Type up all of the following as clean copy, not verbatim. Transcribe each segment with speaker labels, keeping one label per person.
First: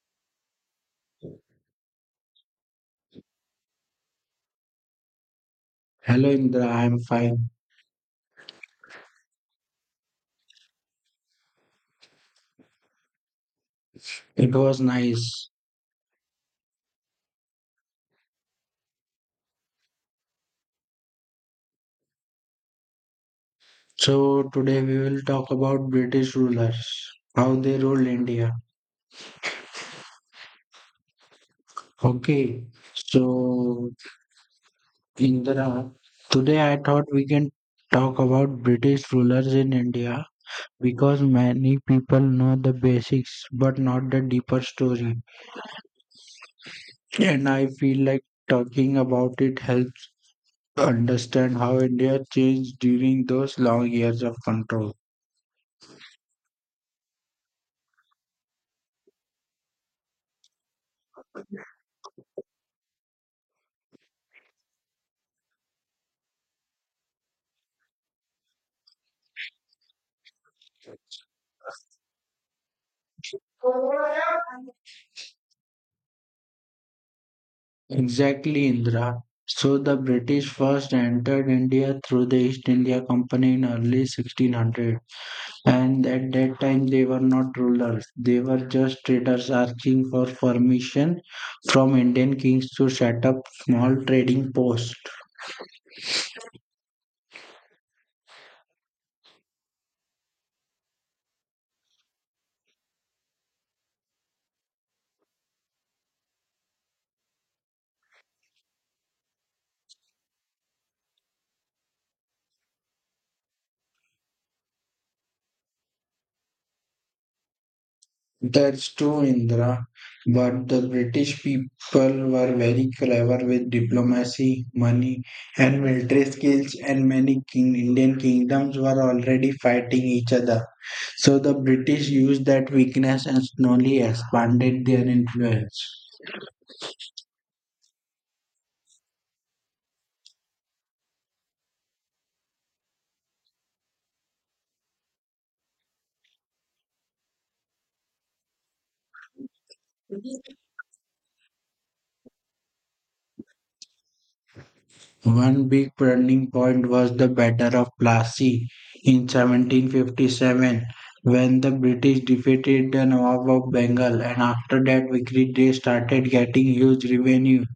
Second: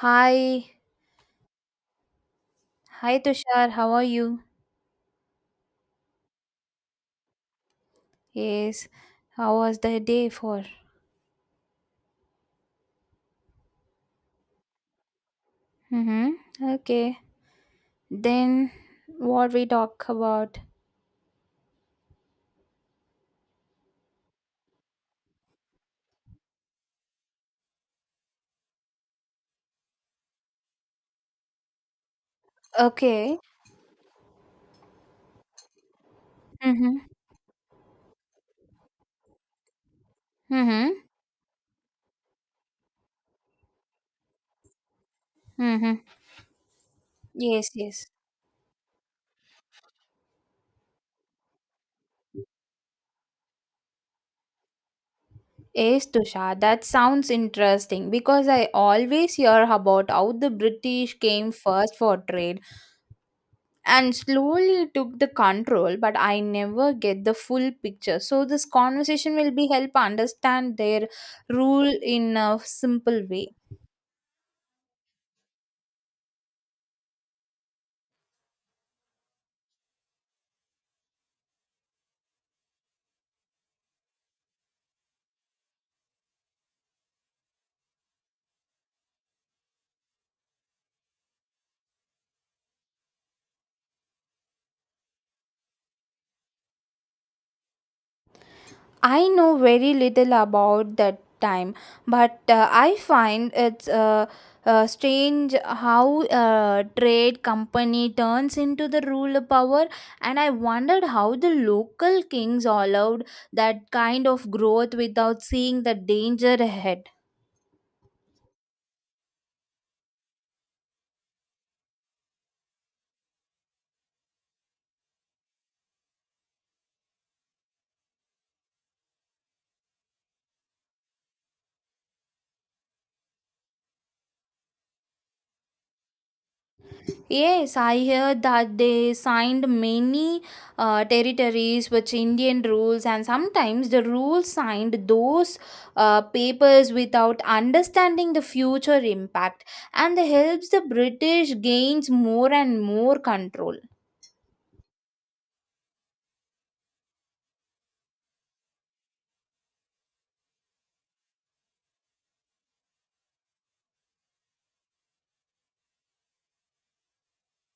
Speaker 1: Hi, hi Tushar, how are you?
Speaker 2: Hello Indra, I am fine.
Speaker 1: Yes, how was the day for?
Speaker 2: It was nice.
Speaker 1: Mm-hmm. Okay, then what we talk about?
Speaker 2: So today we will talk about British rulers, how they ruled India. Okay.
Speaker 1: Okay.
Speaker 2: So Indra, today I thought
Speaker 1: Mm-hmm.
Speaker 2: we can talk about British rulers in India
Speaker 1: Mm-hmm.
Speaker 2: because many people know the basics but not the deeper story.
Speaker 1: Mm-hmm.
Speaker 2: And I
Speaker 1: Yes,
Speaker 2: feel
Speaker 1: yes.
Speaker 2: like talking about it helps understand how India changed during those long years of control.
Speaker 1: Yes, Tushar, that sounds interesting because I always hear about how the British came first for trade and slowly took the control, but I never get the full picture, so this conversation will be help understand their rule in a simple way.
Speaker 2: Exactly, Indra. So the British first entered India through the East India Company in early 1600, and at that time they were not rulers. They were just traders asking for permission from Indian kings to set up small trading posts.
Speaker 1: I know very little about that time, but I find it's strange how trade company turns into the ruler power, and I wondered how the local kings allowed that kind of growth without seeing the danger ahead.
Speaker 2: That's true, Indra. But the British people were very clever with diplomacy, money, and military skills, and many king Indian kingdoms were already fighting each other. So the British used that weakness and slowly expanded their influence.
Speaker 1: Yes, I heard that they signed many territories with Indian rules, and sometimes the rules signed those papers without understanding the future impact, and that helps the British gains more and more control.
Speaker 2: One big turning point was the Battle of Plassey in 1757 when the British defeated the Nawab of Bengal, and after that victory they started getting huge revenue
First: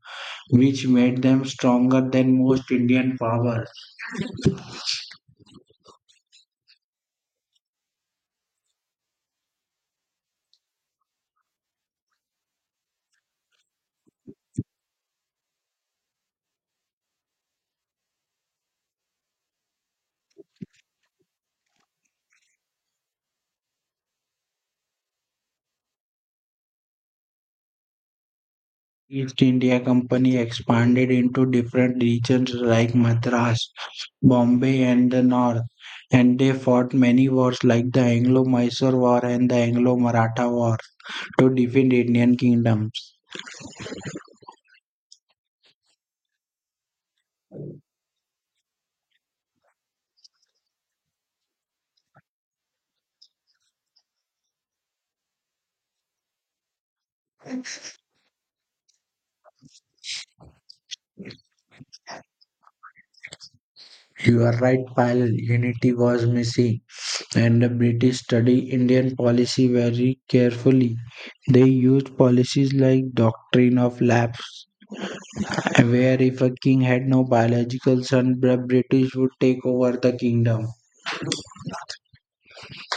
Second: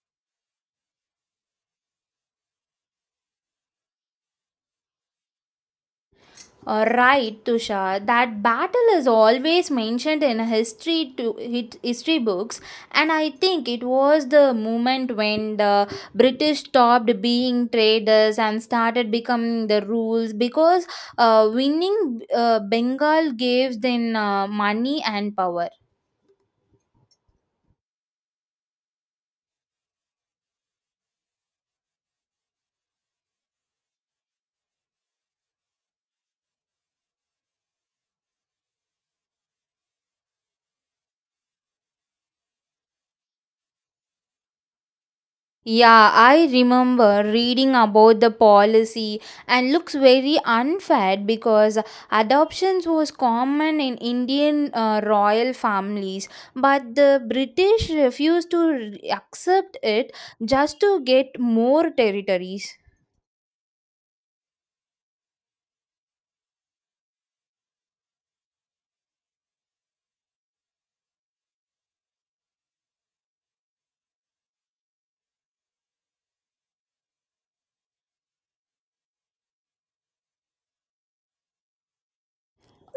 Speaker 2: which made them stronger than most Indian powers.
Speaker 1: Right, Tushar. That battle is always mentioned in history history books, and I think it was the moment when the British stopped being traders and started becoming the rules because winning Bengal gave them money and power.
Speaker 2: East India Company expanded into different regions like Madras, Bombay and the North, and they fought many wars like the Anglo-Mysore War and the Anglo-Maratha War to defend Indian kingdom.
Speaker 1: Yeah, I remember reading about the policy and looks very unfair because adoptions was common in Indian royal families, but the British refused to accept it just to get more territories.
Speaker 2: You are right, Pal. Unity was missing, and the British studied Indian policy very carefully. They used policies like doctrine of lapse, where if a king had no biological son, the British would take over the kingdom.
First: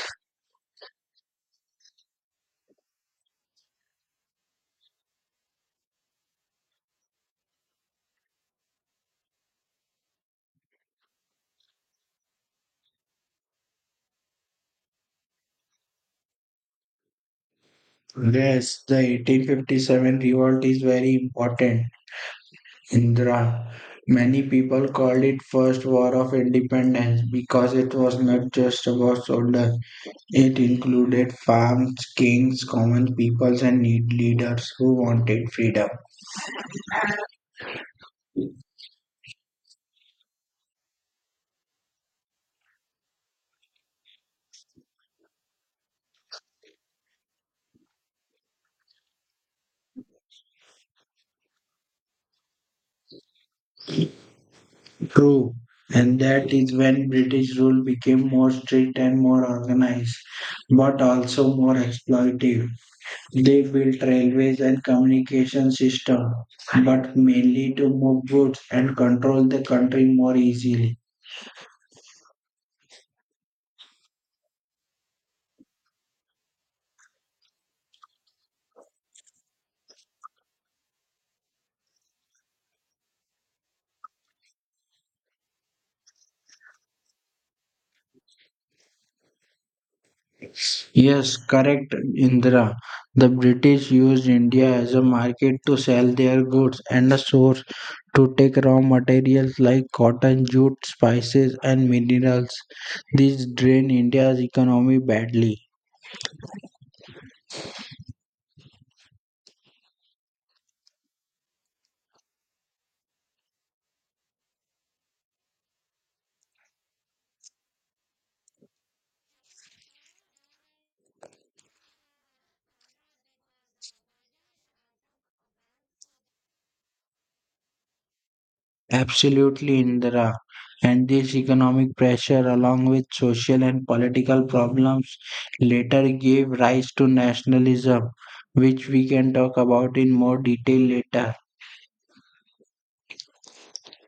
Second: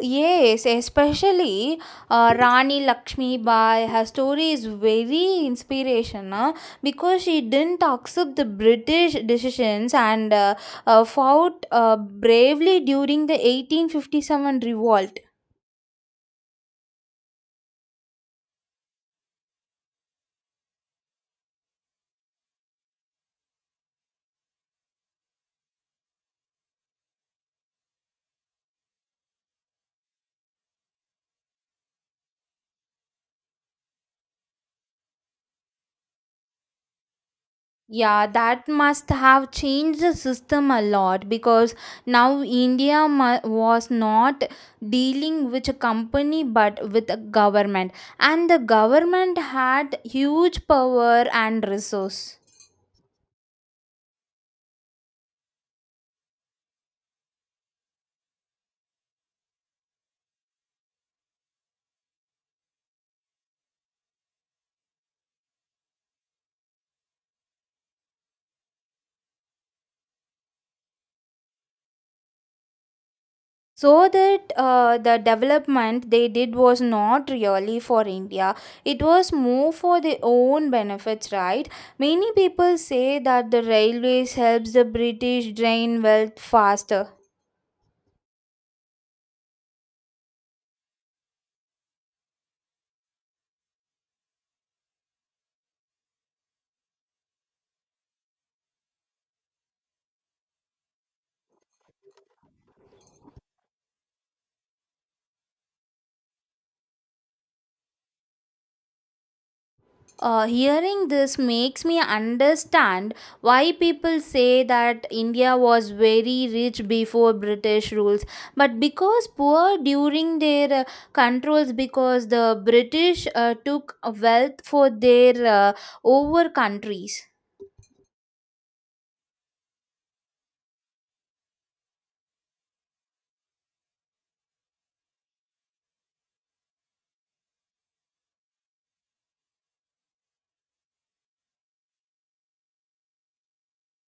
Speaker 1: Yes, especially Rani Lakshmi Bai, her story is very inspirational because she didn't accept the British decisions and fought bravely during the 1857 revolt.
Speaker 2: Yes, the 1857 revolt is very important, Indra. Many people called it first war of independence because it was not just about soldiers. It included farms, kings, common peoples, and need leaders who wanted freedom.
Speaker 1: Yeah, that must have changed the system a lot because now was not dealing with a company but with a government, and the government had huge power and resource.
Speaker 2: True, and that is when British rule became more strict and more organized, but also more exploitive. They built railways and communication system, but mainly to move goods and control the country more easily.
Speaker 1: So that the development they did was not really for India. It was more for their own benefits, right? Many people say that the railways helps the British drain wealth faster.
Speaker 2: Yes, correct, Indra. The British used India as a market to sell their goods and a source to take raw materials like cotton, jute, spices, and minerals. This drained India's economy badly.
Speaker 1: Hearing this makes me understand why people say that India was very rich before British rules, but because poor during their controls, because the British took wealth for their over countries.
Speaker 2: Absolutely, Indra. And this economic pressure, along with social and political problems, later gave rise to nationalism, which we can talk about in more detail later.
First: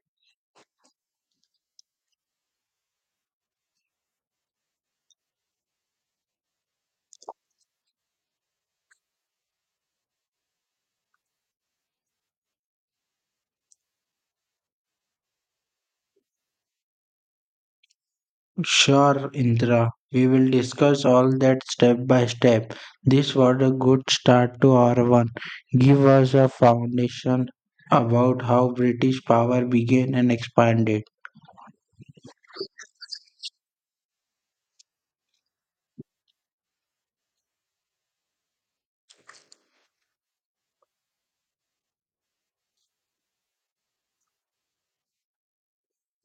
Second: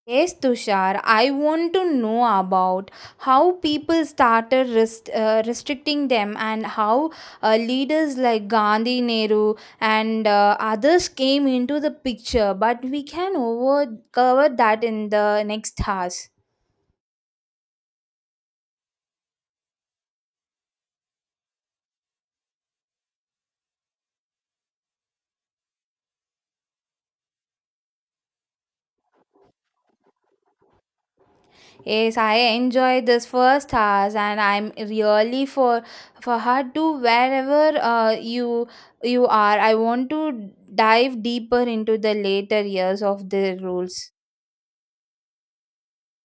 Speaker 1: Yes, Tushar, I want to know about how people started restricting them, and how leaders like Gandhi, Nehru, and others came into the picture. But we can cover that in the next hours.
Speaker 2: Sure, Indra. We will discuss all that step by step. This was a good start to our one. Give us a foundation about how British power began and expanded.
Speaker 1: Yes, I enjoyed this first hours, and I'm really for her to wherever you are. I want to dive deeper into the later years of the rules.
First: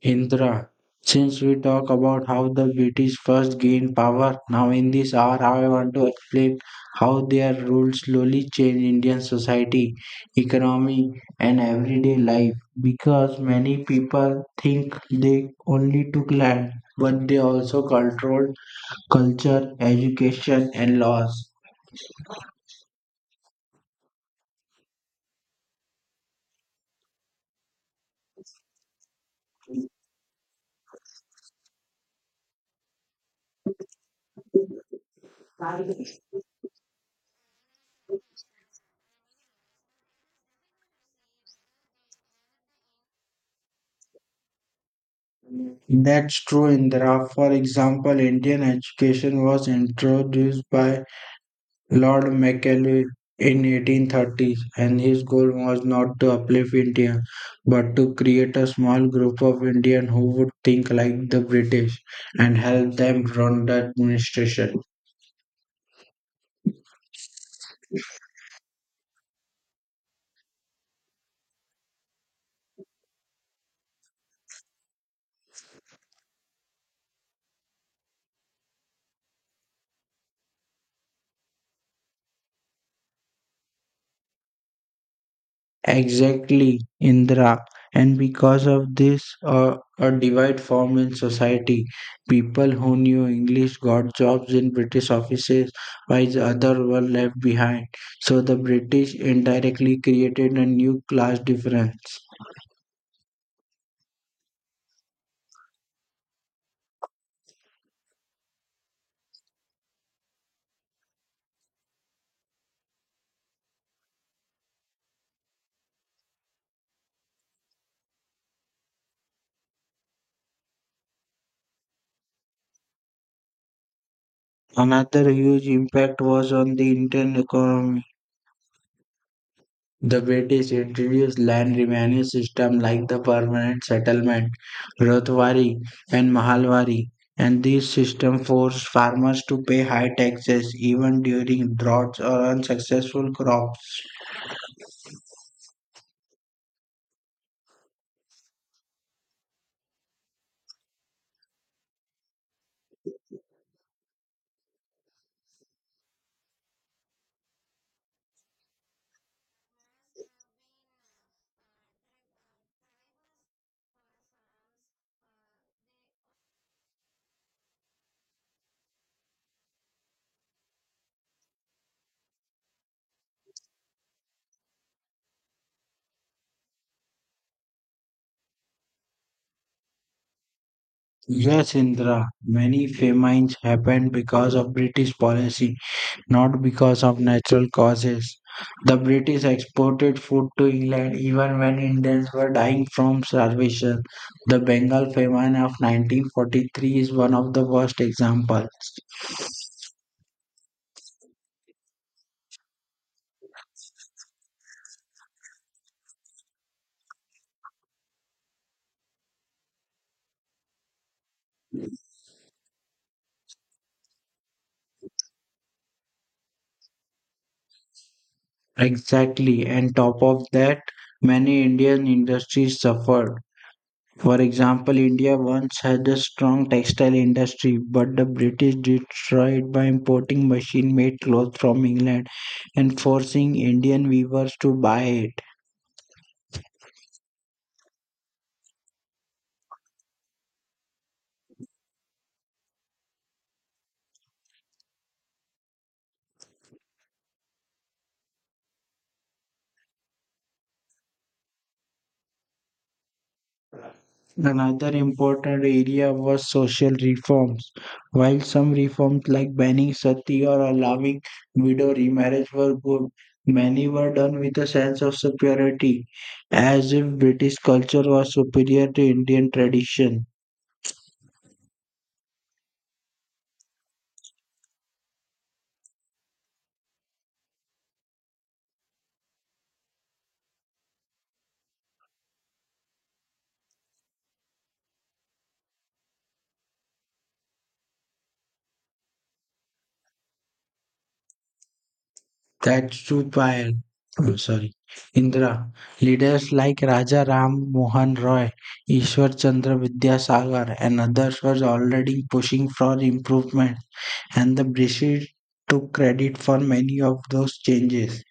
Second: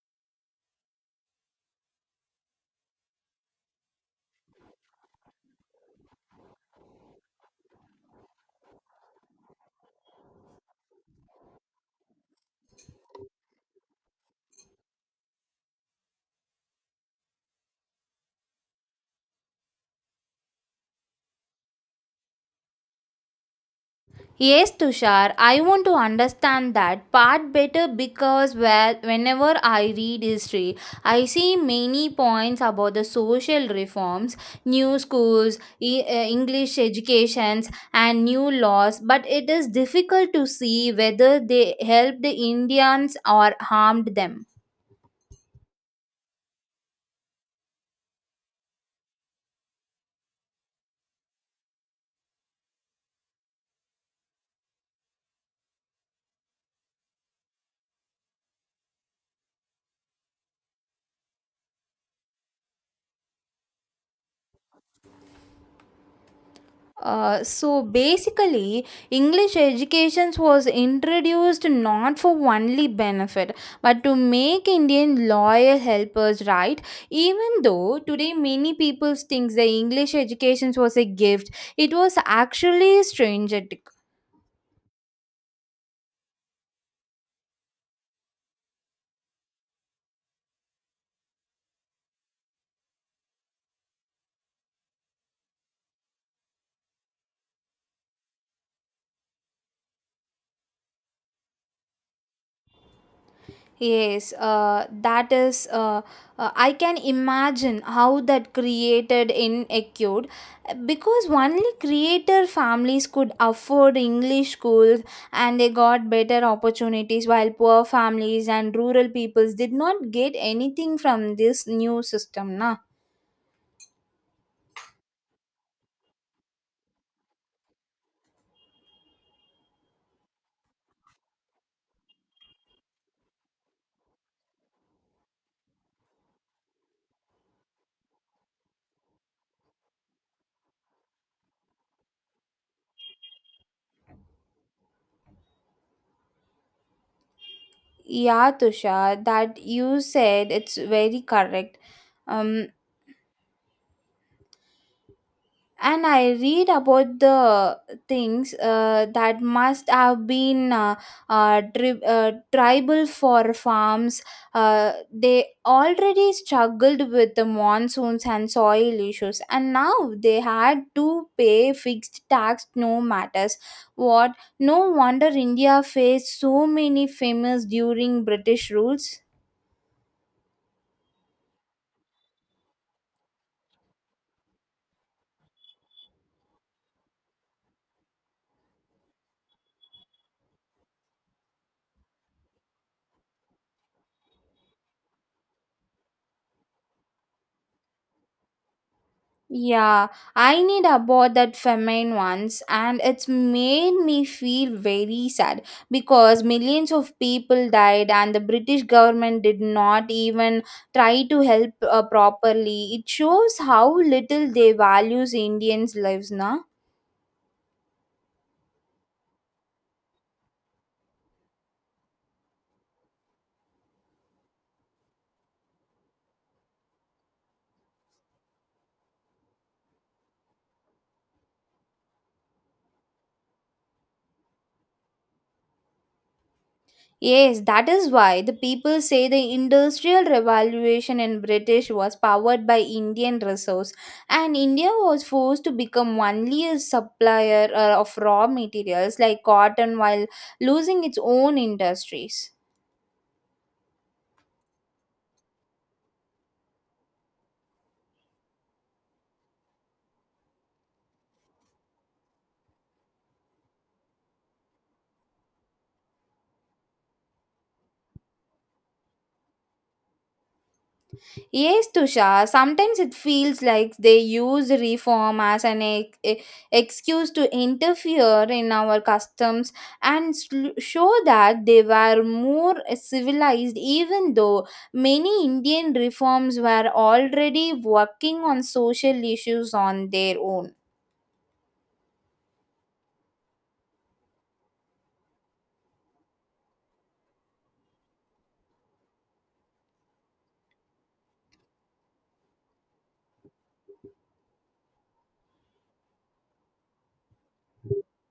Speaker 2: Indra, since we talk about how the British first gained power, now in this hour I want to explain how their rule slowly changed Indian society, economy, and everyday life. Because many people think they only took land, but they also controlled culture, education, and laws.
Speaker 1: Yes, Tushar, I want to understand that part better because whenever I read history, I see many points about the social reforms, new schools, English educations, and new laws, but it is difficult to see whether they helped the Indians or harmed them.
Speaker 2: That's true, Indra. For example, Indian education was introduced by Lord Macaulay in 1830, and his goal was not to uplift India, but to create a small group of Indians who would think like the British and help them run the administration.
Speaker 1: So basically english education was introduced not for only benefit, but to make indian loyal helpers, right? Even though today many people think the english education was a gift, it was actually a stranger.
Speaker 2: Exactly, Indra. And because of this, a divide formed in society. People who knew English got jobs in British offices, while the others were left behind. So the British indirectly created a new class difference.
Speaker 1: Yes, that is. I can imagine how that created in acute because only creator families could afford English schools, and they got better opportunities, while poor families and rural peoples did not get anything from this new system. Na?
Speaker 2: Another huge impact was on the Indian economy. The British introduced land revenue system like the permanent settlement, Rothwari and Mahalwari, and these systems forced farmers to pay high taxes even during droughts or unsuccessful crops.
Speaker 1: Yeah, Tushar, that you said it's very correct. Um, and I read about the things that must have been tribal for farms. They already struggled with the monsoons and soil issues, and now they had to pay fixed tax no matters what. No wonder india faced so many famines during british rules.
Speaker 2: Yes, Indra, many famines happened because of British policy, not because of natural causes. The British exported food to England even when Indians were dying from starvation. The Bengal famine of 1943 is one of the worst examples.
Speaker 1: Yeah, I need about that famine once, and it's made me feel very sad because millions of people died, and the British government did not even try to help properly. It shows how little they values Indians' lives, na.
Speaker 2: Exactly, and top of that, many Indian industries suffered. For example, India once had a strong textile industry, but the British destroyed by importing machine made clothes from England and forcing Indian weavers to buy it.
Speaker 1: Yes, that is why the people say the industrial revolution in British was powered by Indian resource, and India was forced to become only a supplier of raw materials like cotton while losing its own industries.
Speaker 2: Another important area was social reforms. While some reforms like banning sati or allowing widow remarriage were good, many were done with a sense of superiority, as if British culture was superior to Indian tradition.
Speaker 1: Yes, Tushar. Sometimes it feels like they use reform as an excuse to interfere in our customs and show that they were more civilized, even though many Indian reforms were already working on social issues on their own.
Speaker 2: That's true, Payal. I'm sorry. Indra, leaders like Raja Ram Mohan Roy, Ishwar Chandra Vidyasagar, and others were already pushing for improvement, and the British took credit for many of those changes.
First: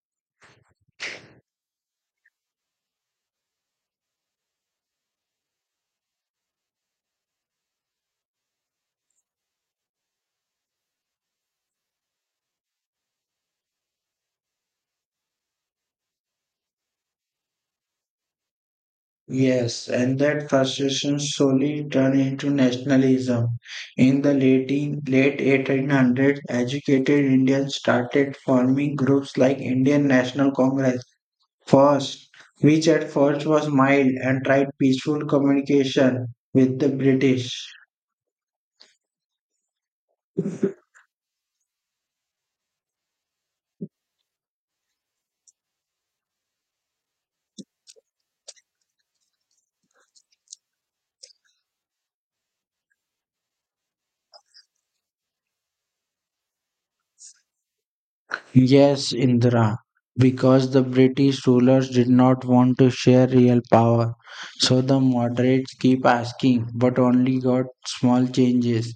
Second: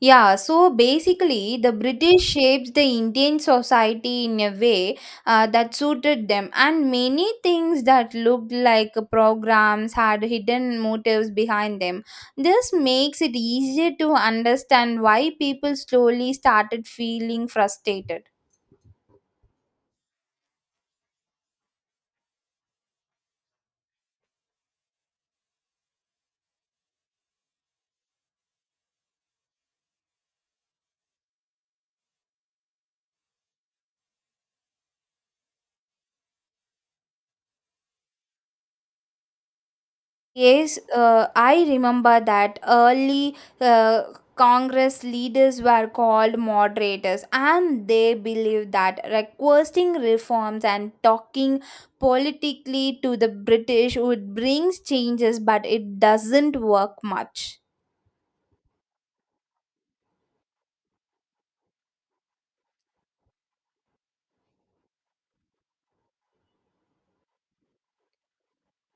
Speaker 1: Yeah, so basically, the British shaped the Indian society in a way that suited them, and many things that looked like programs had hidden motives behind them. This makes it easier to understand why people slowly started feeling frustrated.
Speaker 2: Yes, and that frustration slowly turned into nationalism. In the late 1800s, educated Indians started forming groups like Indian National Congress first, which at first was mild and tried peaceful communication with the British.
Speaker 1: Yes, I remember that early Congress leaders were called moderators, and they believed that requesting reforms and talking politically to the British would bring changes, but it doesn't work much.
Speaker 2: Yes, Indra, because the British rulers did not want to share real power. So the moderates keep asking, but only got small changes.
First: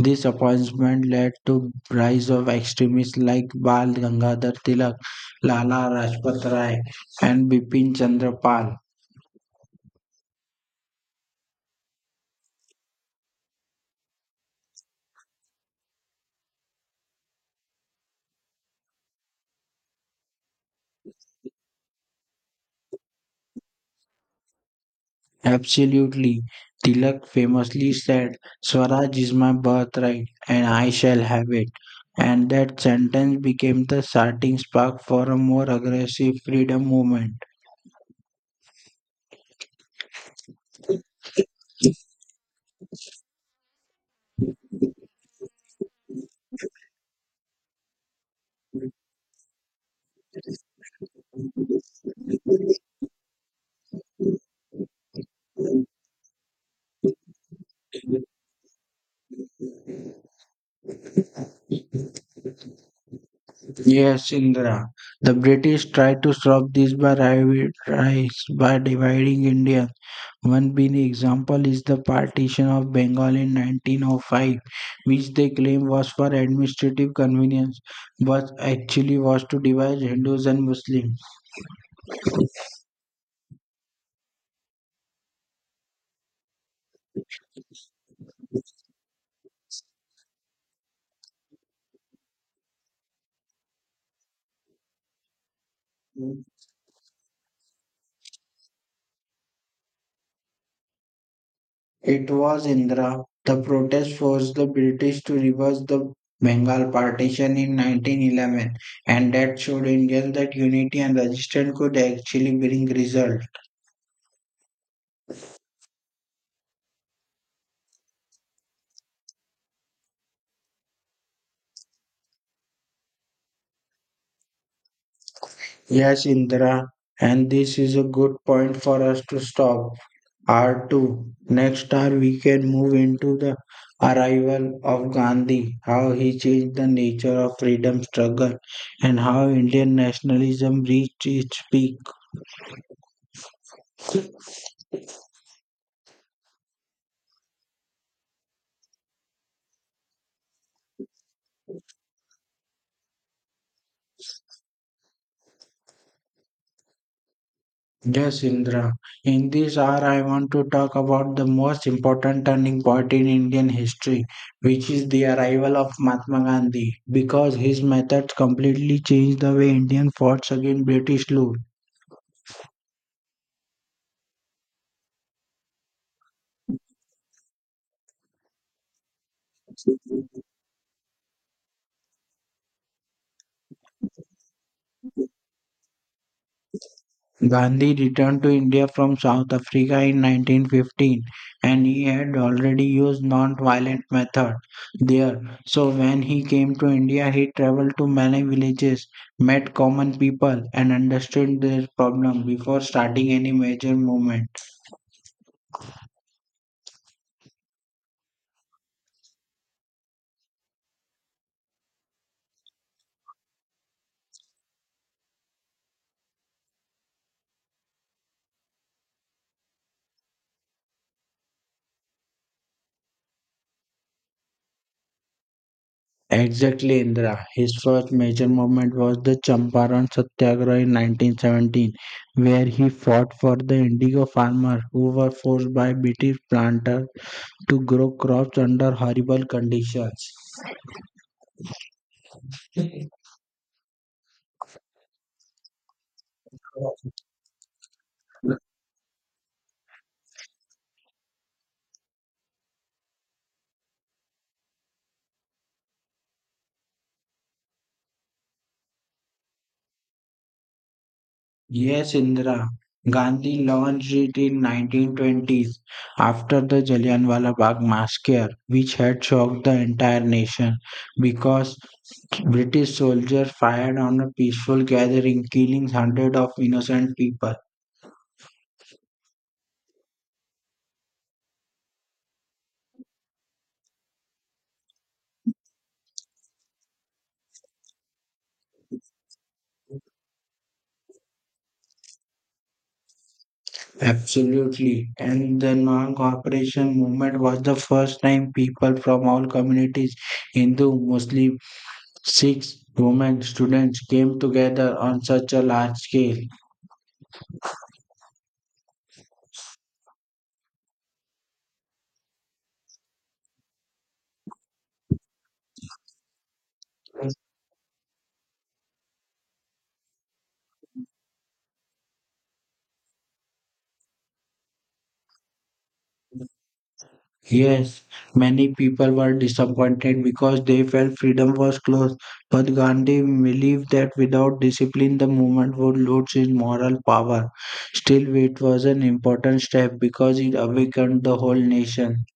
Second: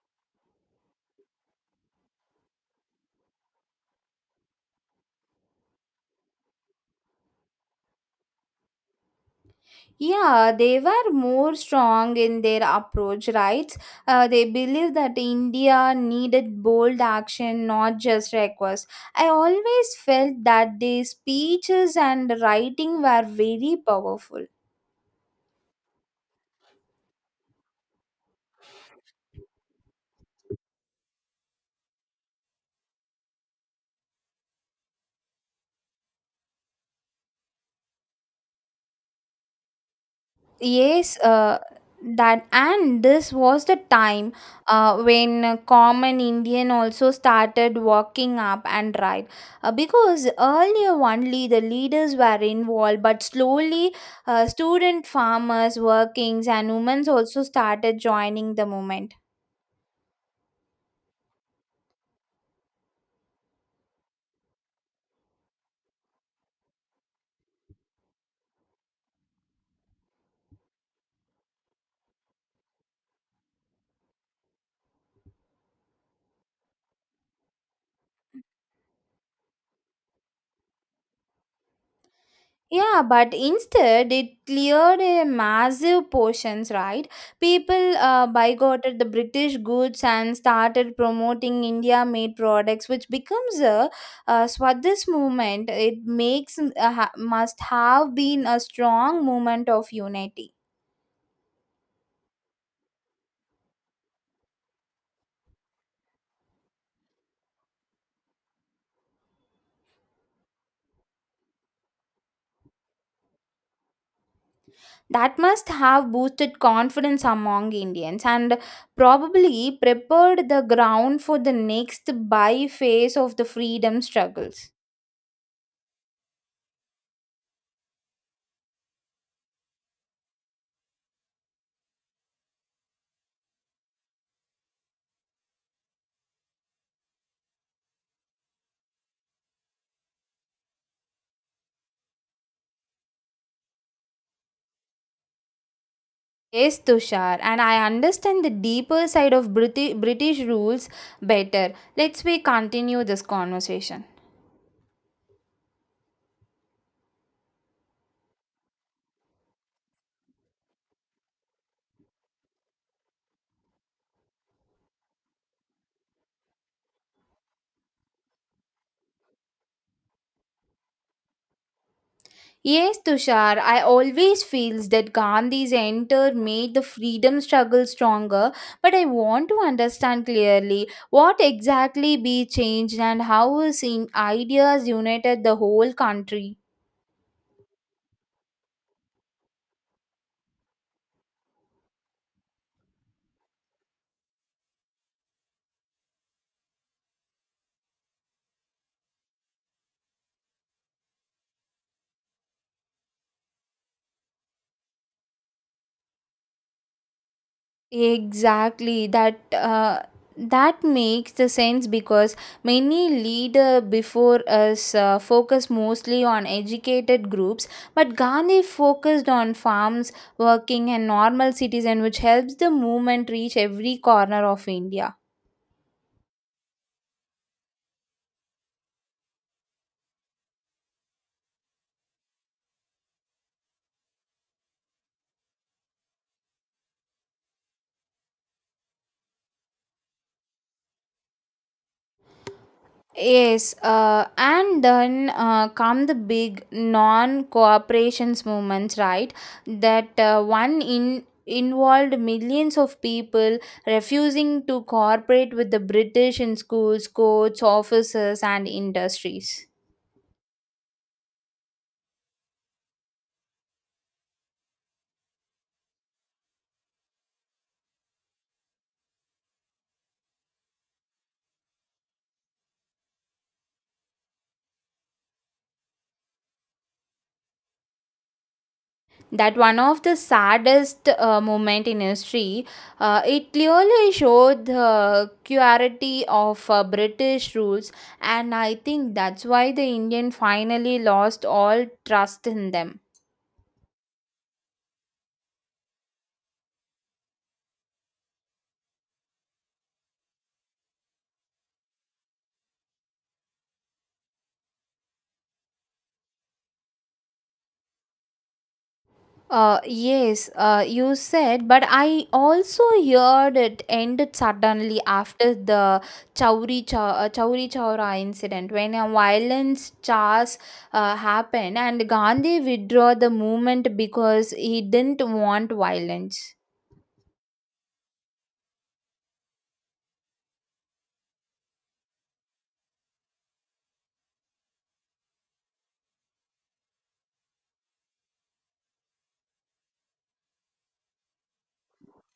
Speaker 2: This appointment led to rise of extremists like Bal Gangadhar Tilak, Lala Rajpat Rai, and Bipin Chandra Pal.
Speaker 1: Yeah, they were more strong in their approach, right? They believed that India needed bold action, not just requests. I always felt that their speeches and writing were very powerful.
Speaker 2: Absolutely. Tilak famously said, Swaraj is my birthright and I shall have it. And that sentence became the starting spark for a more aggressive freedom movement.
Speaker 1: Yes, that and this was the time when a common Indian also started walking up and right because earlier only the leaders were involved, but slowly student farmers, workings, and women also started joining the movement.
Speaker 2: Yes, Indra. The British tried to stop this by rise by dividing India. One big example is the partition of Bengal in 1905, which they claim was for administrative convenience, but actually was to divide Hindus and Muslims.
Speaker 1: Yeah, but instead it cleared a massive portions, right? People boycotted the British goods and started promoting India-made products, which becomes a, Swadesh movement. It makes must have been a strong movement of unity.
Speaker 2: It was Indira. The protest forced the British to reverse the Bengal partition in 1911, and that showed Indians that unity and resistance could actually bring result.
Speaker 1: That must have boosted confidence among Indians and probably prepared the ground for the next buy phase of the freedom struggles.
Speaker 2: Yes, Indira, and this is a good point for us to stop. R2. Next hour, we can move into the arrival of Gandhi, how he changed the nature of freedom struggle, and how Indian nationalism reached its peak.
Speaker 1: Yes, Tushar, and I understand the deeper side of British rules better. Let's we continue this conversation.
Speaker 2: Yes, Indra. In this hour, I want to talk about the most important turning point in Indian history, which is the arrival of Mahatma Gandhi, because his methods completely changed the way Indian fought against British rule.
Speaker 1: Yes, Tushar, I always feels that Gandhi's enter made the freedom struggle stronger, but I want to understand clearly what exactly be changed and how his ideas united the whole country.
Speaker 2: Gandhi returned to India from South Africa in 1915, and he had already used non-violent method there. So when he came to India, he traveled to many villages, met common people and understood their problem before starting any major movement.
Speaker 1: Exactly. That makes the sense because many leader before us focus mostly on educated groups, but Gandhi focused on farms, working, and normal citizen, which helps the movement reach every corner of India.
Speaker 2: Exactly, Indra. His first major movement was the Champaran Satyagraha in 1917, where he fought for the indigo farmers who were forced by British planters to grow crops under horrible conditions.
Speaker 1: Yes, and then come the big non-cooperations movements, right? That one in involved millions of people refusing to cooperate with the British in schools, courts, offices, and industries.
Speaker 2: Yes, Indra. Gandhi launched it in 1920s after the Jallianwala Bagh massacre, which had shocked the entire nation because British soldiers fired on a peaceful gathering, killing hundreds of innocent people.
Speaker 1: That one of the saddest moment in history. It clearly showed the cruelty of british rules, and I think that's why the indian finally lost all trust in them.
Speaker 2: Absolutely. And the non-cooperation movement was the first time people from all communities, Hindu, Muslim, Six women students came together on such a large scale.
Speaker 1: Yes, you said, but I also heard it ended suddenly after the Chowri Chowra incident when a violence charge happened, and Gandhi withdrew the movement because he didn't want violence.
Speaker 2: Yes, many people were disappointed because they felt freedom was close, but Gandhi believed that without discipline the movement would lose its moral power. Still, it was an important step because it awakened the whole nation.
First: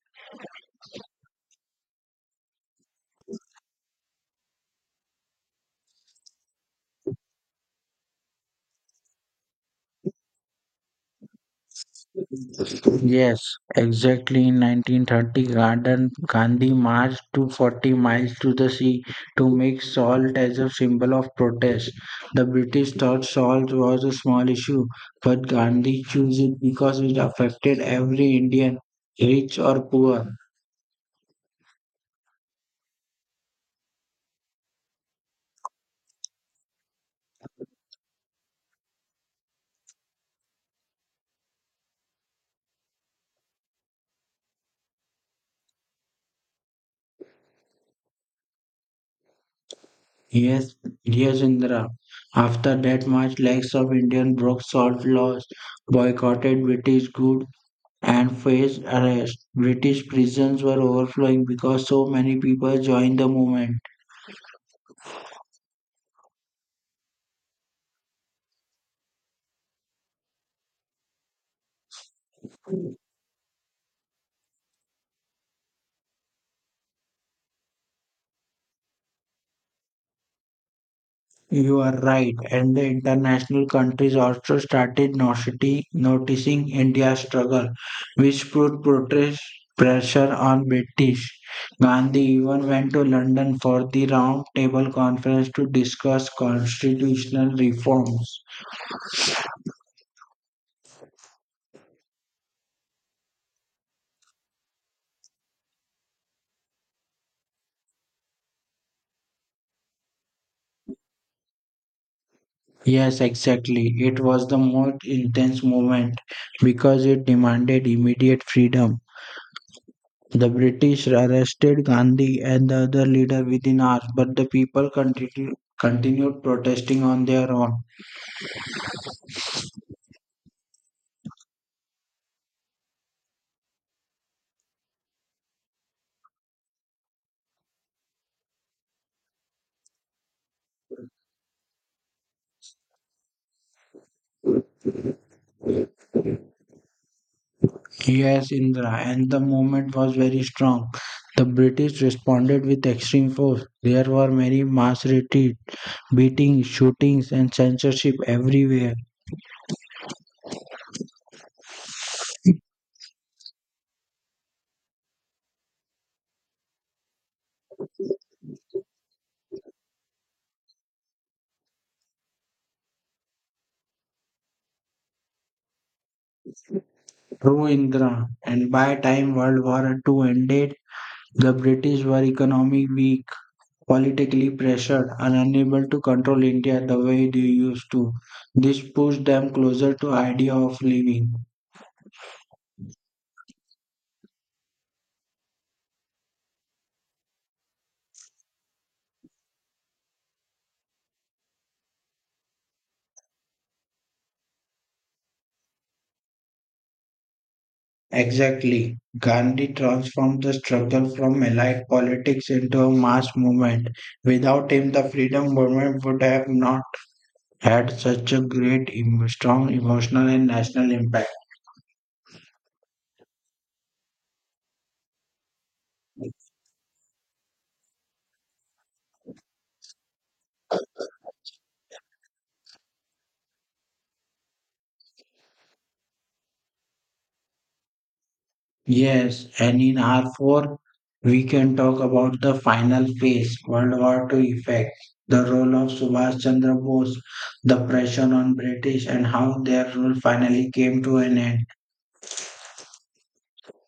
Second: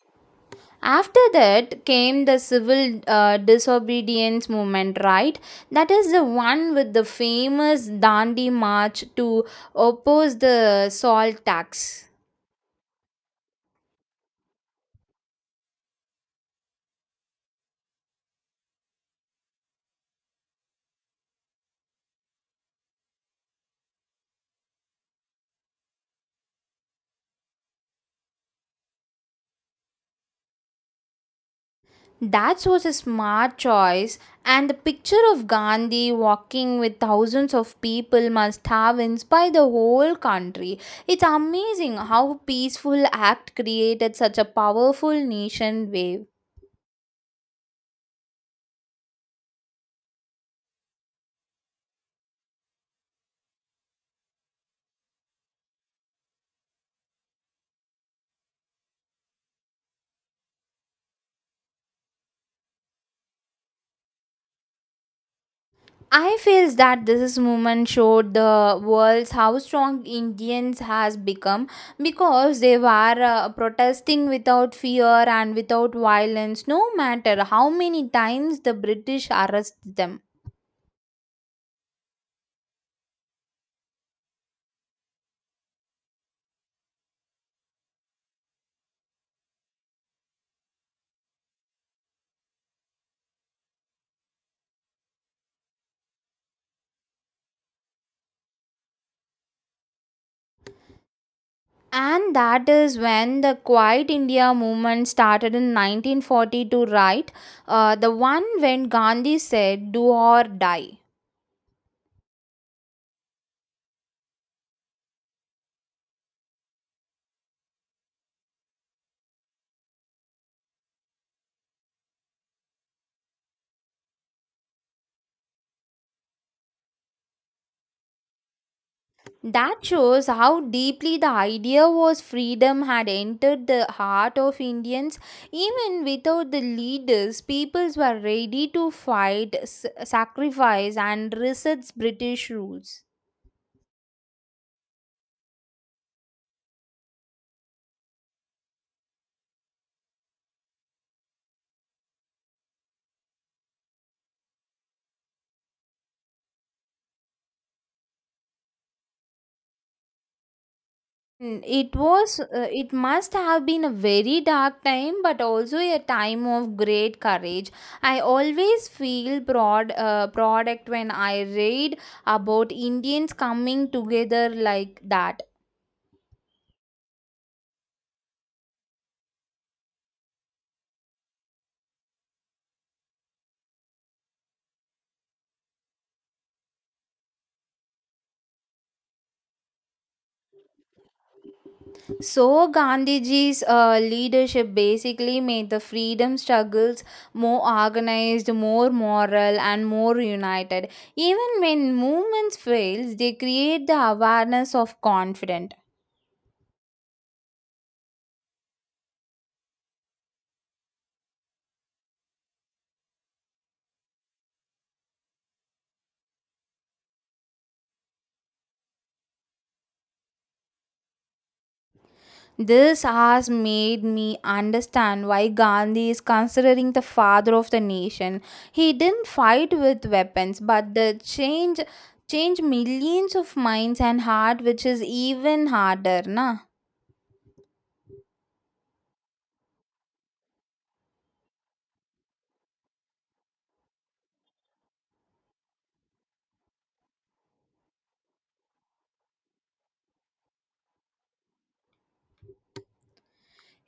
Speaker 1: After that came the civil disobedience movement, right? That is the one with the famous Dandi march to oppose the salt tax.
Speaker 2: Yes, exactly. In 1930, Garden Gandhi marched to 40 miles to the sea to make salt as a symbol of protest. The British thought salt was a small issue, but Gandhi chose it because it affected every Indian, rich or poor.
Speaker 1: That was a smart choice, and the picture of Gandhi walking with thousands of people must have inspired the whole country. It's amazing how peaceful act created such a powerful nation wave.
Speaker 2: Yes, yes, Indra. After that march, lakhs of Indian broke salt laws, boycotted British goods, and faced arrest. British prisons were overflowing because so many people joined the movement.
Speaker 1: I feels that this movement showed the world how strong Indians has become because they were protesting without fear and without violence, no matter how many times the British arrest them.
Speaker 2: You are right, and the international countries also started noticing India's struggle, which put protest pressure on British. Gandhi even went to London for the Round Table Conference to discuss constitutional reforms.
Speaker 1: And that is when the Quiet India movement started in 1942, right? The one when Gandhi said, do or die.
Speaker 2: Yes, exactly. It was the most intense moment because it demanded immediate freedom. The British arrested Gandhi and the other leaders within hours, but the people continued protesting on their own.
Speaker 1: That shows how deeply the idea was freedom had entered the heart of Indians. Even without the leaders, peoples were ready to fight, sacrifice, and resist British rules.
Speaker 2: Yes, Indra, and the movement was very strong. The British responded with extreme force. There were many mass retreats, beatings, shootings, and censorship everywhere.
Speaker 1: It it must have been a very dark time, but also a time of great courage. I always feel product when I read about Indians coming together like that.
Speaker 2: True, Indra, and by time World War Two ended, the British were economically weak, politically pressured and unable to control India the way they used to. This pushed them closer to idea of leaving.
Speaker 1: So, Gandhiji's leadership basically made the freedom struggles more organized, more moral, and more united. Even when movements fail, they create the awareness of confidence.
Speaker 2: Exactly. Gandhi transformed the struggle from allied politics into a mass movement. Without him, the freedom movement would have not had such a great, strong emotional and national impact.
Speaker 1: This has made me understand why Gandhi is considering the father of the nation. He didn't fight with weapons, but the change change millions of minds and heart, which is even harder, na?
Speaker 2: Yes, and in R4, we can talk about the final phase, World War Two effect, the role of Subhash Chandra Bose, the pressure on British, and how their rule finally came to an end.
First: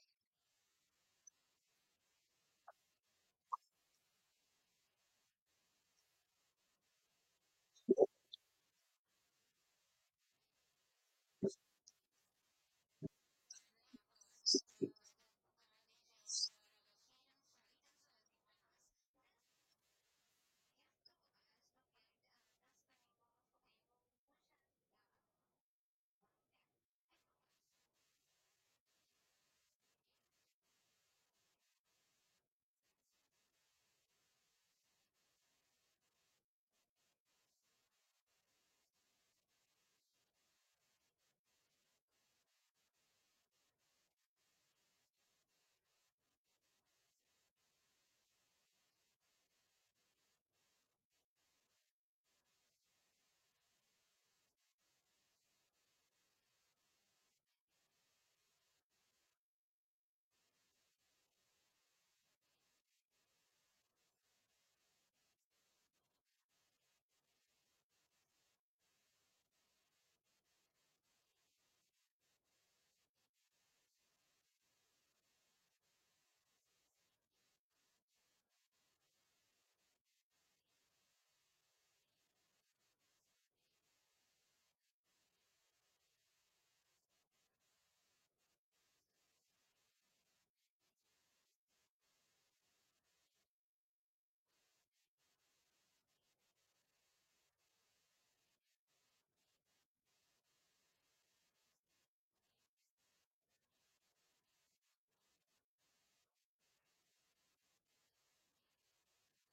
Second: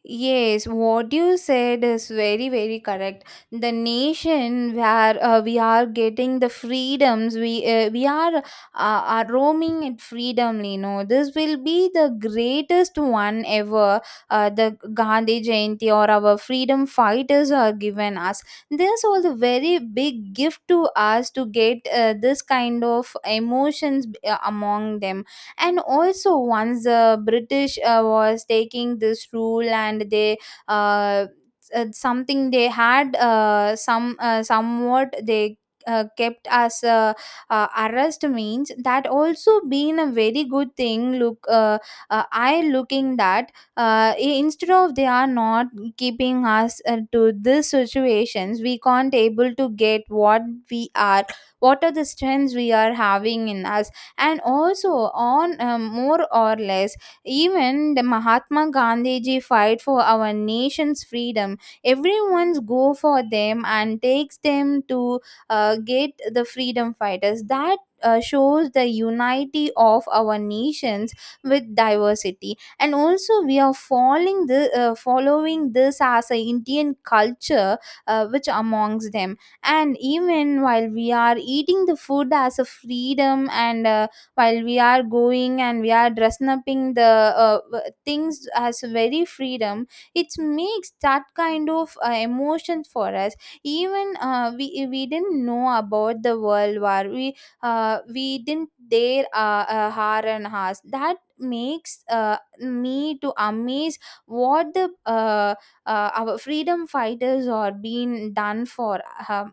Speaker 1: Yes, what you said is very correct. The nation where we are getting the freedoms, we are roaming in freedom. You know, this will be the greatest one ever. The Gandhi Jayanti or our freedom fighters are given us. This was a very big gift to us to get this kind of emotions among them, and also once the british was taking this rule and they uh, something they had somewhat they kept as arrest means that also been a very good thing look I looking that instead of they are not keeping us to this situations we can't able to get what we are what are the strengths we are having in us, and also on more or less even the mahatma gandhiji fight for our nation's freedom everyone's go for them and takes them to get the freedom fighters that shows the unity of our nations with diversity, and also we are following the following this as a indian culture which amongst them, and even while we are eating the food as a freedom and while we are going and we are dressing up in the things as very freedom, it makes that kind of emotion for us, even we didn't know about the world war we didn't dare har and has that makes me to amaze what the uh, our freedom fighters are being done for uh,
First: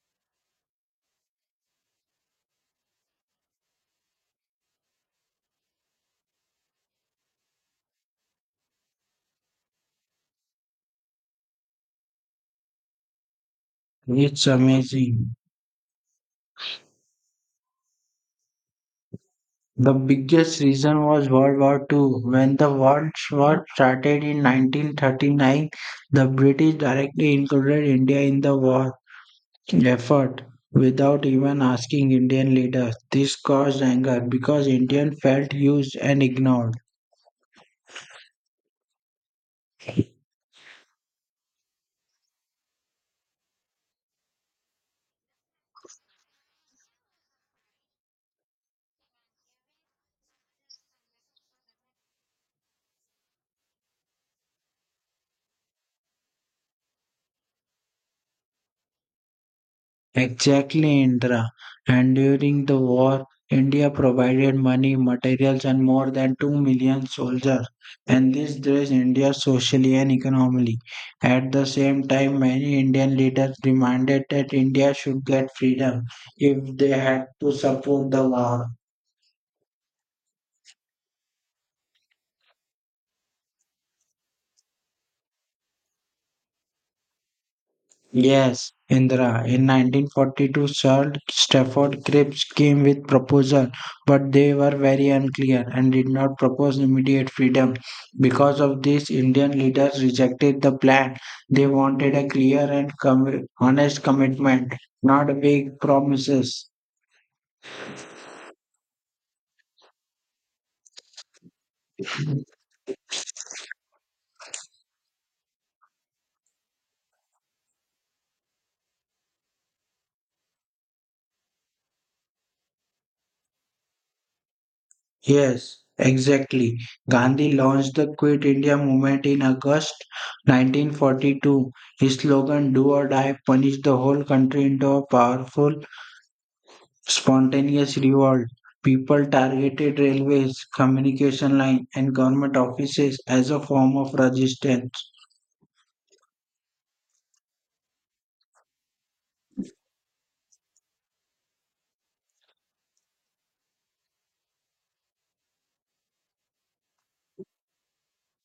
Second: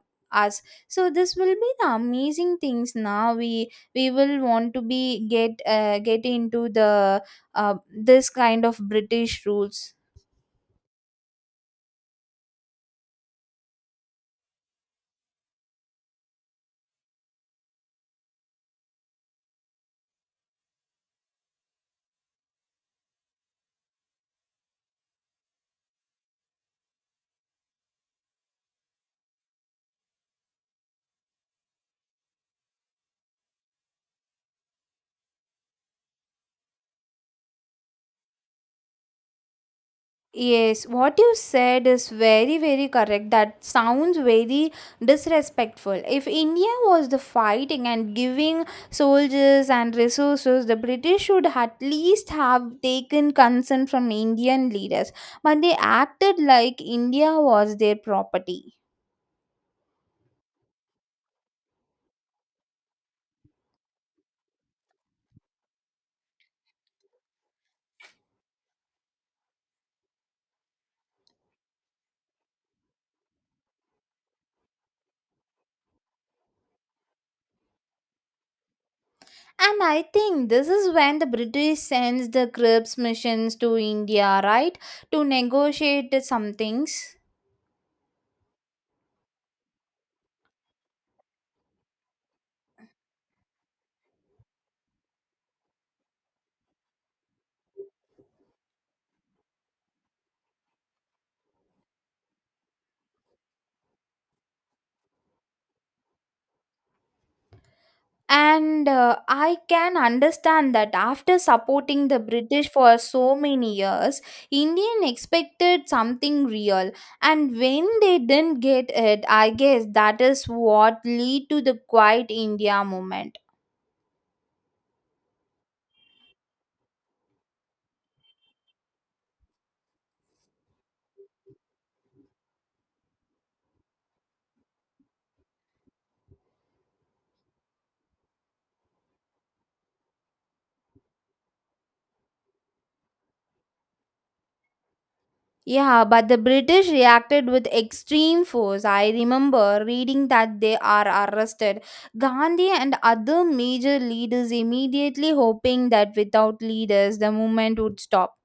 Speaker 1: us, so this will be the amazing things now we will want to be get into the uh, this kind of british rules.
Speaker 2: It's amazing. The biggest reason was World War Two. When the World War started in 1939, the British directly included India in the war effort without even asking Indian leaders. This caused anger because Indian felt used and ignored.
Speaker 1: Yes, what you said is very correct. That sounds very disrespectful. If India was the fighting and giving soldiers and resources, the British should at least have taken consent from Indian leaders. But they acted like India was their property.
Speaker 2: Exactly, Indra. And during the war, India provided money, materials, and more than 2 million soldiers, and this dressed India socially and economically. At the same time, many Indian leaders demanded that India should get freedom if they had to support the war.
Speaker 1: And I think this is when the British sends the Crips missions to India, right, to negotiate some things.
Speaker 2: Yes, Indra. In 1942, Sir Stafford Cripps came with proposal, but they were very unclear and did not propose immediate freedom. Because of this, Indian leaders rejected the plan. They wanted a clear and honest commitment, not vague promises.
Speaker 1: And I can understand that after supporting the British for so many years, Indian expected something real. And when they didn't get it, I guess that is what lead to the Quiet India movement.
Speaker 2: Yes, exactly. Gandhi launched the Quit India movement in August 1942. His slogan, Do or Die, punished the whole country into a powerful Spontaneous revolt. People targeted railways, communication line, and government offices as a form of resistance.
Speaker 1: Yeah, but the British reacted with extreme force. I remember reading that they are arrested. Gandhi and other major leaders immediately hoping that without leaders the movement would stop.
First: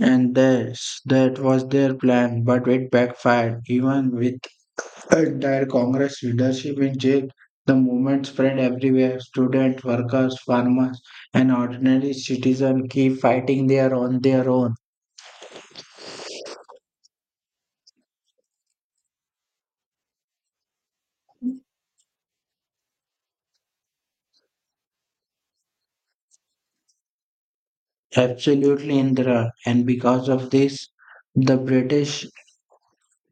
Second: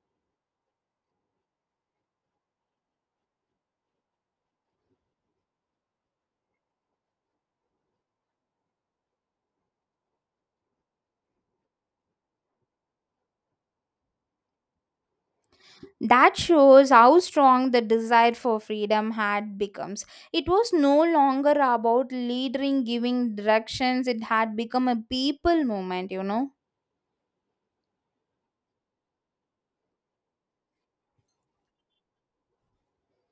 Speaker 2: That was their plan, but it backfired. Even with entire Congress leadership in jail, the movement spread everywhere. Students, workers, farmers, and ordinary citizens keep fighting there on their own.
Speaker 1: That shows how strong the desire for freedom had become. It was no longer about leading giving directions, it had become a people movement, you know.
Speaker 2: Absolutely, Indra. And because of this, the British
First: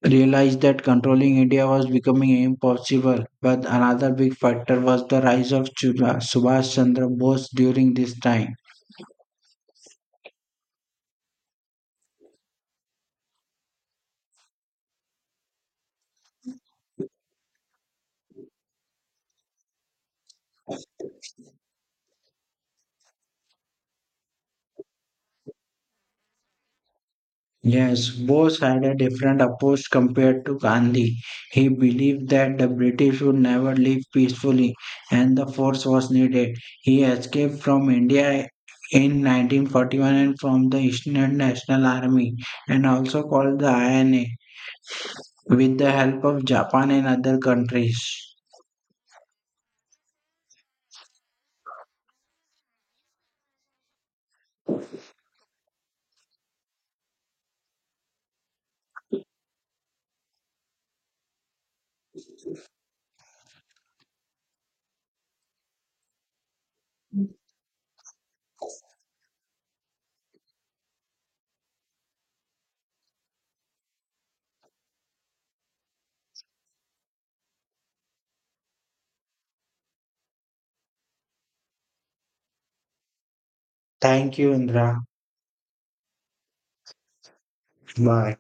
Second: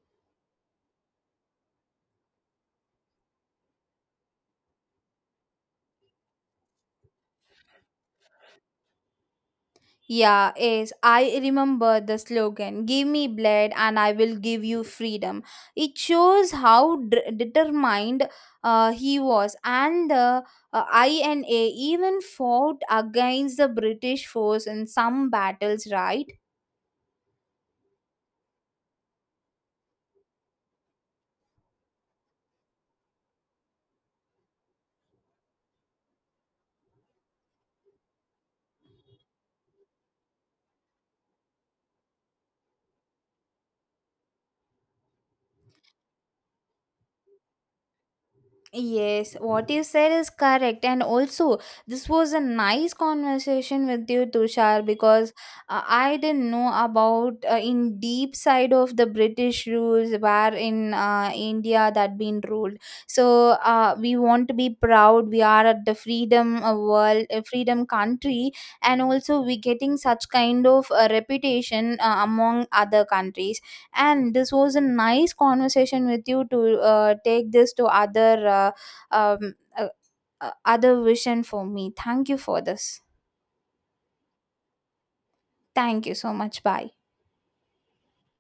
Speaker 2: realized that controlling India was becoming impossible. But another big factor was the rise of Chula, Subhash Chandra Bose during this time.
Speaker 1: Yeah, yes, I remember the slogan Give me blood and I will give you freedom. It shows how determined he was, and the INA even fought against the British force in some battles, right?
Speaker 2: Yes, Bose had a different approach compared to Gandhi. He believed that the British would never leave peacefully and the force was needed. He escaped from India in 1941 and from the Indian National Army and also called the INA with the help of Japan and other countries.
Speaker 1: Yes, what you said is correct. And also, this was a nice conversation with you, Tushar, because I didn't know about in deep side of the British rules where in India that been ruled. So we want to be proud. We are at the freedom freedom country, and also we getting such kind of reputation among other countries, and this was a nice conversation with you to take this to other um, uh, other vision for me. Thank you for this.
Speaker 2: Thank you, Indra.
Speaker 1: Thank you so much, bye.
Speaker 2: My